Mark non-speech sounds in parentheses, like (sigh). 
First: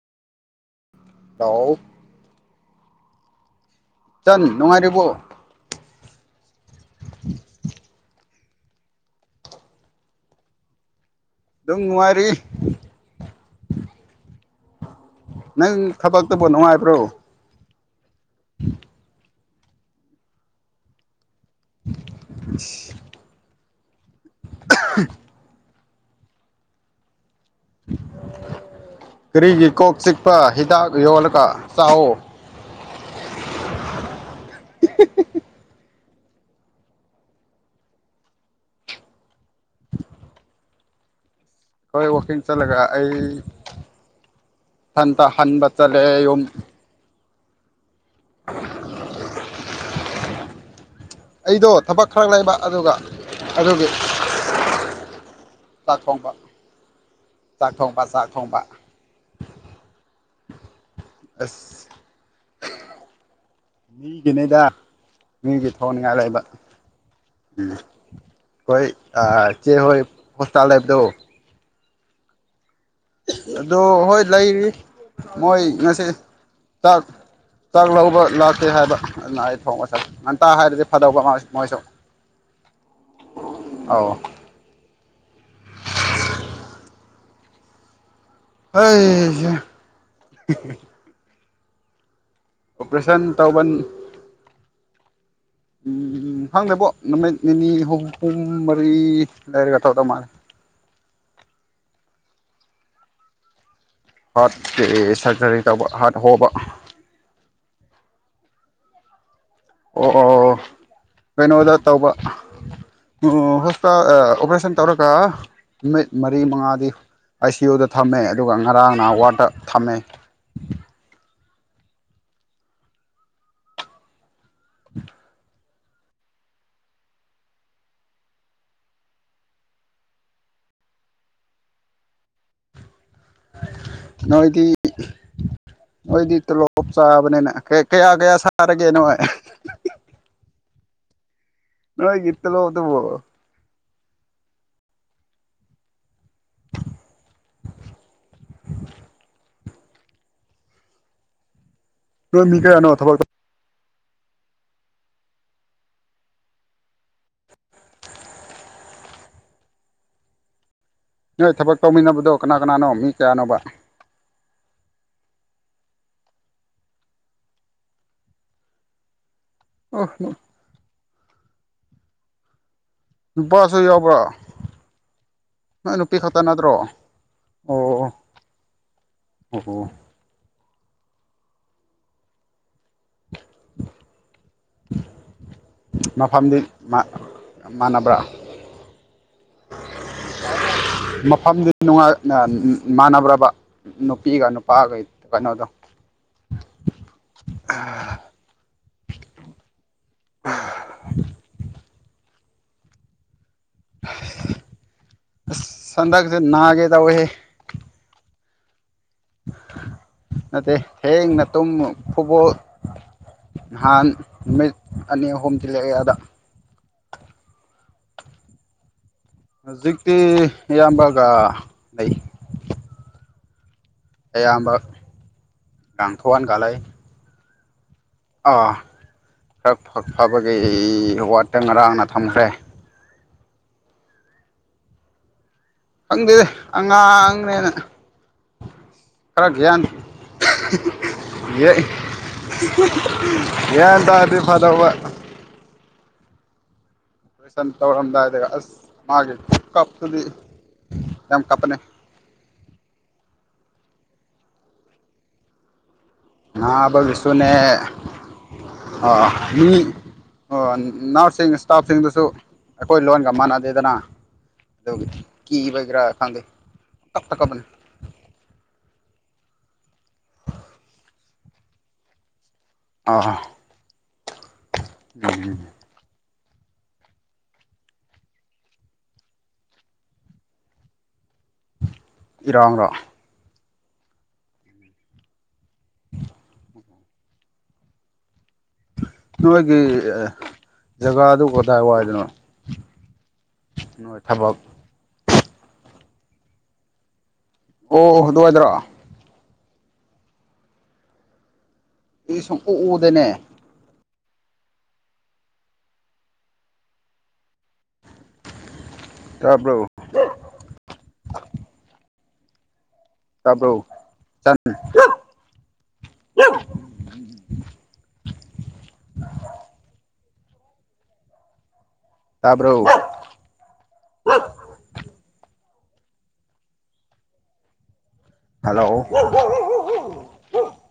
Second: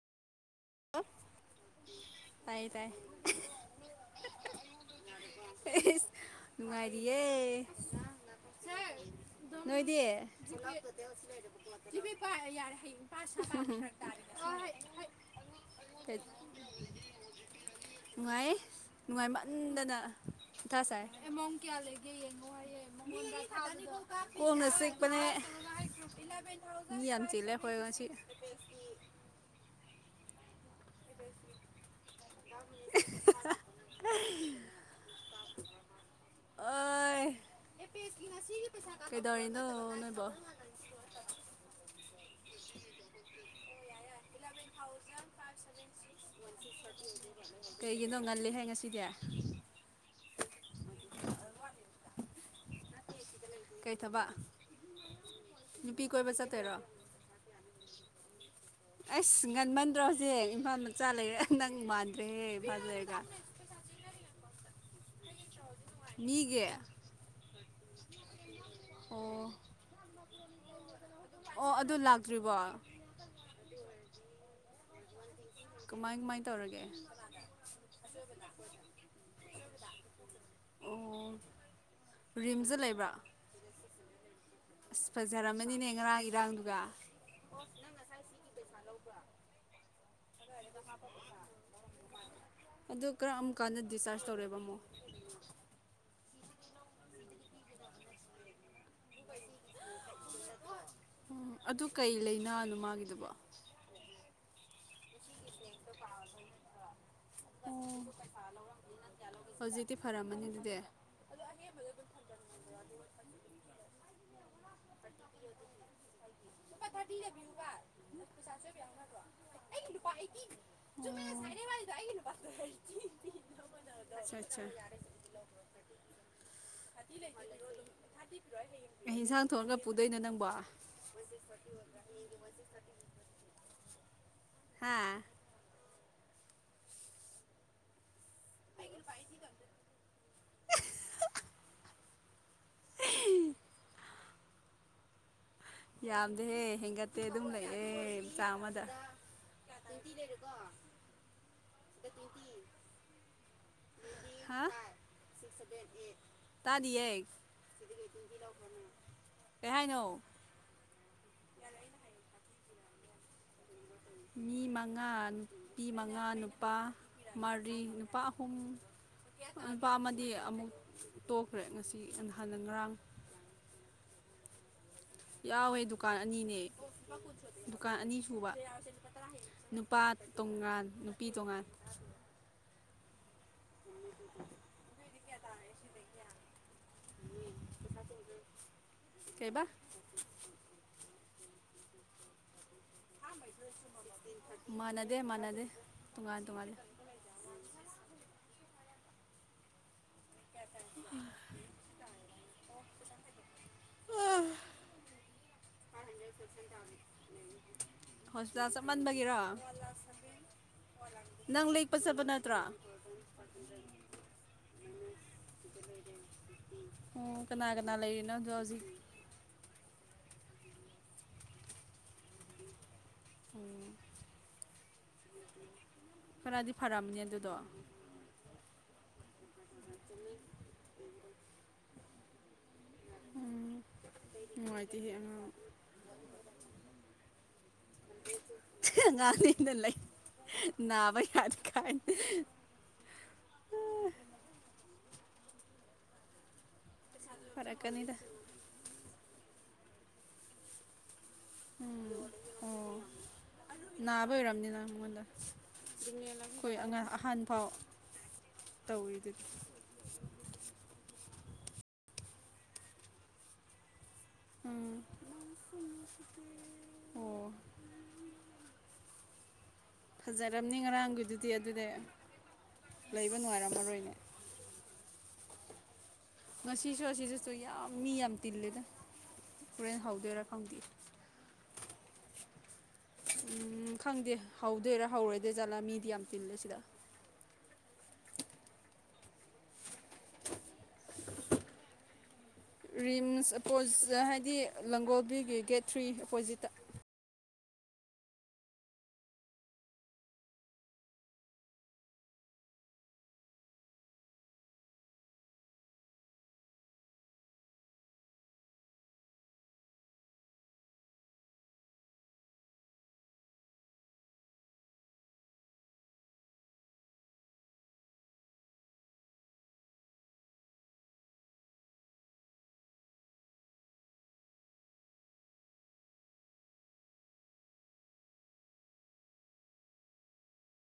(unintelligible) ꯇꯥꯎ ꯇꯥꯏꯌꯦ ꯇꯥꯏ ꯆꯟ ꯅꯨꯡꯉꯥꯏꯔꯤꯕꯣ ꯏꯁ ꯅꯨꯡꯉꯥꯏꯔꯤꯌꯦ ꯅꯣꯏꯗꯤ ꯅꯨꯡꯉꯥꯏꯔꯤ ꯌꯥꯔꯦ (unintelligible) ꯍꯩ ꯅꯪ ꯊꯕꯛꯇꯨꯕꯨ ꯅꯨꯡꯉꯥꯏꯕ꯭ꯔꯣ ꯅꯨꯡꯉꯥꯏ ꯅꯨꯡꯉꯥꯏꯃꯟꯗꯅ ꯃꯊꯥ ꯁꯥꯏ ꯑꯦꯃꯣꯡ ꯀꯌꯥ ꯂꯩꯒꯦ ꯌꯦꯡꯉꯣ ꯍꯥꯏꯌꯦ ꯃꯉꯣꯟꯗ ꯅꯪꯅꯣꯟꯗ ꯃꯤ ꯑꯅꯤ ꯈꯛꯇꯅꯤꯀꯣ ꯀꯣꯛꯅ ꯆꯤꯛꯄꯅꯦ ꯑꯦꯂꯦꯕꯦꯜ ꯊꯥꯎꯖꯟ ꯐꯥꯏꯐ ꯍꯟꯗꯔꯦꯠ ꯃꯤ ꯌꯥꯝ ꯆꯤꯜꯂꯦ ꯑꯩꯈꯣꯏ ꯉꯁꯤ ꯄꯦꯁꯤ ꯀꯔꯤꯒꯤ ꯀꯣꯛ ꯆꯤꯛꯄ ꯍꯤꯗꯥꯛ ꯌꯣꯜꯂꯒ ꯆꯥꯑꯣ (unintelligible) ꯑꯏ ꯀꯩꯗꯧꯔꯤꯅꯣ ꯅꯣꯏꯕꯣ ꯍꯣꯏ ꯋꯥꯛꯀꯤꯡ ꯆꯠꯂꯒ ꯑꯩ ꯑꯊꯟꯇ ꯍꯟꯕ ꯆꯠꯂꯦ ꯌꯨꯝ ꯀꯩꯒꯤꯅꯣ ꯉꯜꯂꯤꯍꯦ ꯉꯁꯤꯗꯤ ꯑꯩꯗꯣ ꯊꯕꯛ ꯈꯔ ꯂꯩꯕ ꯑꯗꯨꯒ ꯑꯗꯨꯒꯤ ꯀꯩ ꯊꯕꯛ ꯆꯥꯛ ꯅꯨꯄꯤ ꯊꯣꯡꯕ ꯀꯣꯏꯕ ꯆꯠꯇꯣꯏꯔꯣ ꯆꯥꯛ ꯊꯣꯡꯕ ꯆꯥꯛ ꯊꯣꯡꯕ ꯑꯩꯁ ꯉꯟꯃꯟꯗ꯭ꯔꯣ ꯍꯧꯖꯤꯛ ꯏꯝꯐꯥꯜ ꯃꯆꯥ ꯂꯩꯔꯦ ꯅꯪ ꯑꯁ ꯃꯥꯟꯗ꯭ꯔꯦꯍꯦ ꯏꯝꯐꯥꯜꯗ ꯂꯩꯔꯒ ꯃꯤꯒꯤꯅꯤꯗ ꯃꯤꯒꯤ ꯊꯣꯡꯅꯤꯡꯉꯥꯏ ꯂꯩꯕ ꯃꯤꯒꯤ ꯑꯩꯈꯣꯏ ꯑꯣ ꯆꯦ ꯍꯣꯏ ꯍꯣꯁꯄꯤꯇꯥꯜ ꯂꯩꯕꯗꯣ ꯑꯣ ꯑꯗꯨ ꯂꯥꯛꯇ꯭ꯔꯤꯕꯣ ꯑꯗꯣ ꯍꯣꯏ ꯂꯩꯔꯤ ꯃꯣꯏ ꯉꯁꯤ ꯀꯃꯥꯏ ꯀꯃꯥꯏ ꯇꯧꯔꯒꯦ ꯆꯥꯛ ꯆꯥꯛ ꯂꯧꯕ ꯂꯥꯛꯇꯦ ꯍꯥꯏꯕ ꯑꯗꯨꯅ ꯑꯩ ꯊꯣꯡꯉꯕ ꯉꯟꯇꯥ ꯍꯥꯏꯔꯗꯤ ꯐꯗꯧꯕ ꯃꯣꯏ ꯃꯣꯏꯁꯨ ꯔꯤꯝꯁꯗ ꯂꯩꯕ ꯑꯧ ꯑꯁ ꯐꯖꯔꯝꯃꯅꯤꯅꯦ ꯉꯔꯥꯡ ꯏꯔꯥꯡꯗꯨꯒ ꯑꯣ ꯅꯪ ꯉꯁꯥꯏ ꯁꯤꯒꯤ ꯍꯩ (unintelligible) ꯑꯗꯨ ꯑꯣꯄꯔꯦꯁꯟ ꯀꯔꯑꯝ ꯇꯧꯕ ꯀꯥꯟꯗ ꯗꯤꯁꯆꯥꯔꯖ ꯇꯧꯔꯦꯕ ꯑꯃꯨꯛ ꯎꯝ ꯈꯪꯗꯦꯕꯣ ꯅꯨꯃꯤꯠ ꯅꯤꯅꯤ ꯍꯨꯝ ꯍꯨꯝ ꯃꯔꯤ ꯂꯩꯔꯒ ꯇꯧꯗꯧ ꯃꯥꯜꯂꯦ ꯎꯝ ꯑꯗꯨ ꯀꯩ ꯂꯩꯅꯥꯅꯣ ꯃꯥꯒꯤꯗꯨꯕꯣ ꯍꯥꯔꯠ ꯀꯦ ꯁꯔꯖꯔꯤ ꯇꯧꯕ ꯍꯥꯔꯠ ꯍꯣꯕ ꯎꯝ ꯍꯧꯖꯤꯛꯇꯤ ꯑꯣ ꯑꯣ ꯐꯔꯝꯃꯅꯤ ꯑꯗꯨꯗꯤ ꯀꯩꯅꯣꯗ ꯇꯧꯕ ꯑ ꯍꯣꯁꯄꯤꯇꯥꯜ ꯑ ꯑꯣꯄꯔꯦꯁꯟ ꯇꯧꯔꯒ ꯅꯨꯃꯤꯠ ꯃꯔꯤ ꯃꯉꯥꯗꯤ ꯑꯥꯏ ꯁꯤ ꯌꯨꯗ ꯊꯝꯃꯦ ꯑꯗꯨꯒ ꯉꯔꯥꯡꯅ ꯋꯥꯔꯠꯗ ꯊꯝꯃꯦ ꯑꯣ ꯆꯨꯝꯃꯦ ꯉꯁꯥꯏꯗꯩ ꯋꯥꯔꯤꯗꯣ ꯑꯩꯒꯤ ꯅꯨꯄꯥꯥ (unintelligible) ꯑꯆꯥ ꯆꯥ (unintelligible) ꯊꯔꯇꯤ ꯂꯩꯕꯗꯣ ꯑꯗꯨꯝ ꯄꯤꯔꯛꯑꯣ ꯑꯗꯨꯝ (unintelligible) ꯀꯩ ꯏꯟꯁꯥꯡ ꯊꯣꯡꯑꯒ ꯄꯨꯗꯣꯏꯅꯣ ꯅꯪꯕꯣ ꯅꯣꯏꯗꯤ ꯍꯥ ꯅꯣꯏꯗꯤ ꯇꯣꯂꯣꯞ ꯆꯥꯕꯅꯤꯅ ꯀꯌꯥ ꯀꯌꯥ ꯁꯥꯔꯒꯦ ꯅꯣꯏ ꯅꯣꯏꯒꯤ ꯇꯣꯂꯣꯞ ꯇꯨꯕꯨ ꯌꯥꯝꯗꯦꯍꯦ ꯍꯦꯟꯒꯠꯇꯦ ꯑꯗꯨꯝ ꯂꯩꯔꯦ ꯆꯥꯡꯃꯗ ꯅꫭꯏ ꯃꯤ ꯀꯌꯥꯅꯣ ꯊꯕꯛ ꯍꯥ ꯁꯤꯁ ꯁꯚꯦꯟ ꯑꯦꯠ ꯇꯥꯗꯤꯌꯦ ꯀꯩꯍꯥꯏꯅꯣ ꯅꯣꯏ ꯊꯕꯛ ꯇꯧꯃꯤꯟꯅꯕꯗꯣ ꯀꯅꯥ ꯀꯅꯥꯅꯣ ꯃꯤ ꯀꯌꯥꯅꯣꯕ ꯃꯤ ꯃꯉꯥ ꯅꯨꯄꯤ ꯃꯉꯥ ꯅꯨꯄꯥ ꯃꯥꯔꯤ ꯅꯨꯄꯥ ꯑꯍꯨꯝ ꯑꯣ ꯅꯨꯄꯥꯃꯗꯤ ꯑꯃꯨꯛ ꯇꯣꯛꯈ꯭ꯔꯦ ꯉꯁꯤ ꯅꯍꯥꯟꯅ ꯉꯔꯥꯡ ꯅꯨꯄꯥꯁꯨ ꯌꯥꯎꯕ꯭ꯔꯣ ꯌꯥꯎꯋꯦ ꯅꯣꯏ ꯅꯨꯄꯤ ꯗꯨꯀꯥꯟ ꯈꯛꯇ ꯑꯅꯤꯅꯦ ꯅꯠꯇ꯭ꯔꯣ ꯑꯣ ꯗꯨꯀꯥꯟ ꯑꯣ ꯑꯅꯤ ꯁꯨꯕ ꯑꯣ ꯑꯣ ꯅꯨꯄꯥ ꯇꯣꯉꯥꯟ ꯅꯨꯄꯤ ꯇꯣꯉꯥꯟ (unintelligible) ꯃꯐꯝꯗꯤ ꯃꯥꯟ ꯃꯥꯟꯅꯕ꯭ꯔꯥ ꯀꯩꯕꯥ ꯃꯐꯝꯗꯤꯅꯨꯡꯉꯥꯏꯅ (unintelligible) ꯃꯥꯟꯅꯗꯦ ꯃꯥꯟꯅꯗꯦ ꯀꯩꯅꯣꯗꯣ ꯇꯨꯡꯉꯥꯟ ꯇꯣꯉꯥꯟꯂꯦ ꯑ (unintelligible) (unintelligible) (unintelligible) ___ ꯑꯁ ꯍꯟꯗꯛꯁꯦ ꯅꯥꯒꯦ ꯇꯧꯋꯦꯍꯦ ꯍꯣꯁꯄꯤꯇꯥꯜ ꯆꯞꯃꯟꯕꯒꯤꯔꯣ ꯅꯠꯇꯦ ꯊꯦꯡꯅ ꯇꯨꯝꯃꯨ ꯐꯨꯠꯕꯣꯜ ꯅꯠꯇ꯭ꯔꯣ ꯅꯍꯥꯟ ꯅꯨꯃꯤꯠ ꯑꯅꯤ‌ ꯑꯍꯨꯝ ꯊꯤꯜꯂꯛꯑꯦ ꯑꯗ ꯑꯣ ꯀꯅꯥ ꯀꯅꯥ ꯂꯩꯔꯤꯅꯣ ꯑꯗꯣ ꯍꯧꯖꯤꯛ ꯍꯧꯖꯤꯛꯇꯤ ꯑꯌꯥꯝꯕꯒ ꯂꯩ ꯎꯝ ꯑꯌꯥꯝꯕ ꯂꯥꯡꯊꯣꯛꯍꯟꯒ ꯈꯔꯗꯤ ꯂꯩ ꯐꯔꯝꯅꯤ ꯑꯗꯨꯗꯣ ꯑꯥ ꯈꯔꯥ ꯐ ꯐꯕꯒꯤ ꯋꯥꯠꯇ ꯉꯔꯥꯡꯅ ꯊꯝꯈ꯭ꯔꯦ ꯎꯝ ꯅꯨꯡꯉꯥꯏꯇꯦꯍꯦ ꯑꯉꯥꯡ ꯈꯪꯗꯦ ꯑꯉꯥꯡꯅꯦꯅ ꯈꯔ ꯑꯉꯥꯡꯅꯤꯅ ꯒ꯭ꯌꯥꯟ ꯂꯩ ꯅꯥꯕ ꯌꯥꯗꯦ ꯒ꯭ꯌꯥ ꯈꯥꯟ (unintelligible) ꯒ꯭ꯌꯥꯟ ꯇꯥꯔꯗꯤ ꯐꯗꯧꯕ ꯑꫭꯄꯔ‌ꯦꯁꯟ ꯐꯔꯛꯀꯅꯤꯗ ꯇꯧꯔꯝꯗꯥꯏꯗꯒ ꯑꯁ ꯃꯥꯒꯤ ꯈꯨꯀꯞꯇꯨꯗꯤ ꯌꯥꯝ ꯀꯞꯄꯥꯅꯦ ꯎꯝ ꯑꯣ ꯅꯥꯕꯩ ꯑꯣꯏꯔꯝꯅꯤꯅ ꯃꯉꯣꯟꯗ ꯑꯩꯈꯣꯏ ꯑꯉꯥꯡ ꯑꯍꯥꯟ ꯅꯥꯕꯒꯤꯁꯨꯅꯦ ꯐꯥꯎ ꯑꯥ ꯇꯧꯔꯤꯗꯨꯗꯤ ꯃꯤ ꯑꯣ ꯅꯔ꯭ꯁꯁꯤꯡ ꯏꯁꯇꯥꯐꯁꯤꯡꯗꯨꯁꯨ ꯑꯩꯈꯣꯏ ꯂꯣꯟꯒ ꯃꯥꯟꯅꯗꯦꯗꯅ ꯎꯝ ꯑꯗꯨꯒꯤ ꯀꯤꯕꯒꯤꯔ ꯈꯪꯗꯦ ꯑꯣ ꯄꯪꯀꯞꯇ ꯀꯞꯄꯥꯅꯦ ꯐꯖꯥꯔꯝꯅꯤ ꯉꯔꯥꯡꯒꯤꯗꯨꯗꯤ ꯑꯗꯨꯗꯤ ꯑꯥ ꯂꯩꯕ ꯅꯨꯡꯉꯥꯏꯔꯝꯃꯔꯣꯏꯅꯦ ꯎꯝ ꯉꯁꯤꯁꯨ ꯑꯁꯤꯁꯤꯁꯨ ꯌꯥꯝ ꯃꯤ ꯌꯥꯝ ꯇꯤꯜꯂꯦꯗ ꯍꯣꯔꯦꯟ ꯍꯧꯗꯣꯏꯔꯥ ꯈꯪꯗꯦ ꯏꯔꯥꯡꯂꯣ ꯎꯝ ꯈꯪꯗꯦ ꯍꯧꯗꯣꯏꯔꯥ ꯍꯧꯔꯣꯏꯗꯣꯏ ꯖꯥꯠꯂ ꯃꯤꯗꯤ ꯌꯥꯝ ꯇꯤꯜꯂꯦ ꯁꯤꯗ ꯅꯣꯏꯒꯤ ꯖꯒꯥꯗꯨ ꯀꯗꯥꯏ ꯋꯥꯏꯗꯅꯣ ꯔꯤꯝꯁ ꯅꯣꯏ (unintelligible) ꯍꯥꯏꯗꯤ ꯊꯕꯛ ꯂꯥꯡꯒꯣꯜꯕ꯭ꯋꯨꯒꯤ ꯒꯦꯠ ꯊ꯭ꯔꯤ ꯑꯣꯄꯣꯖꯤꯠꯇ ꯑꯣ ꯑꯗꯨꯋꯥꯏꯗꯥꯔꯣ ꯑꯩꯁ ꯁꯨꯝꯎꯨ ꯎꯗ‌ꯦꯅꯦ ꯇꯥꯕ꯭ꯔꯣ ꯇꯥꯕ꯭ꯔꯣ ꯆꯟ (unintelligible) ꯇꯥꯕ꯭ꯔꯣ ꯍꯜꯂꯣ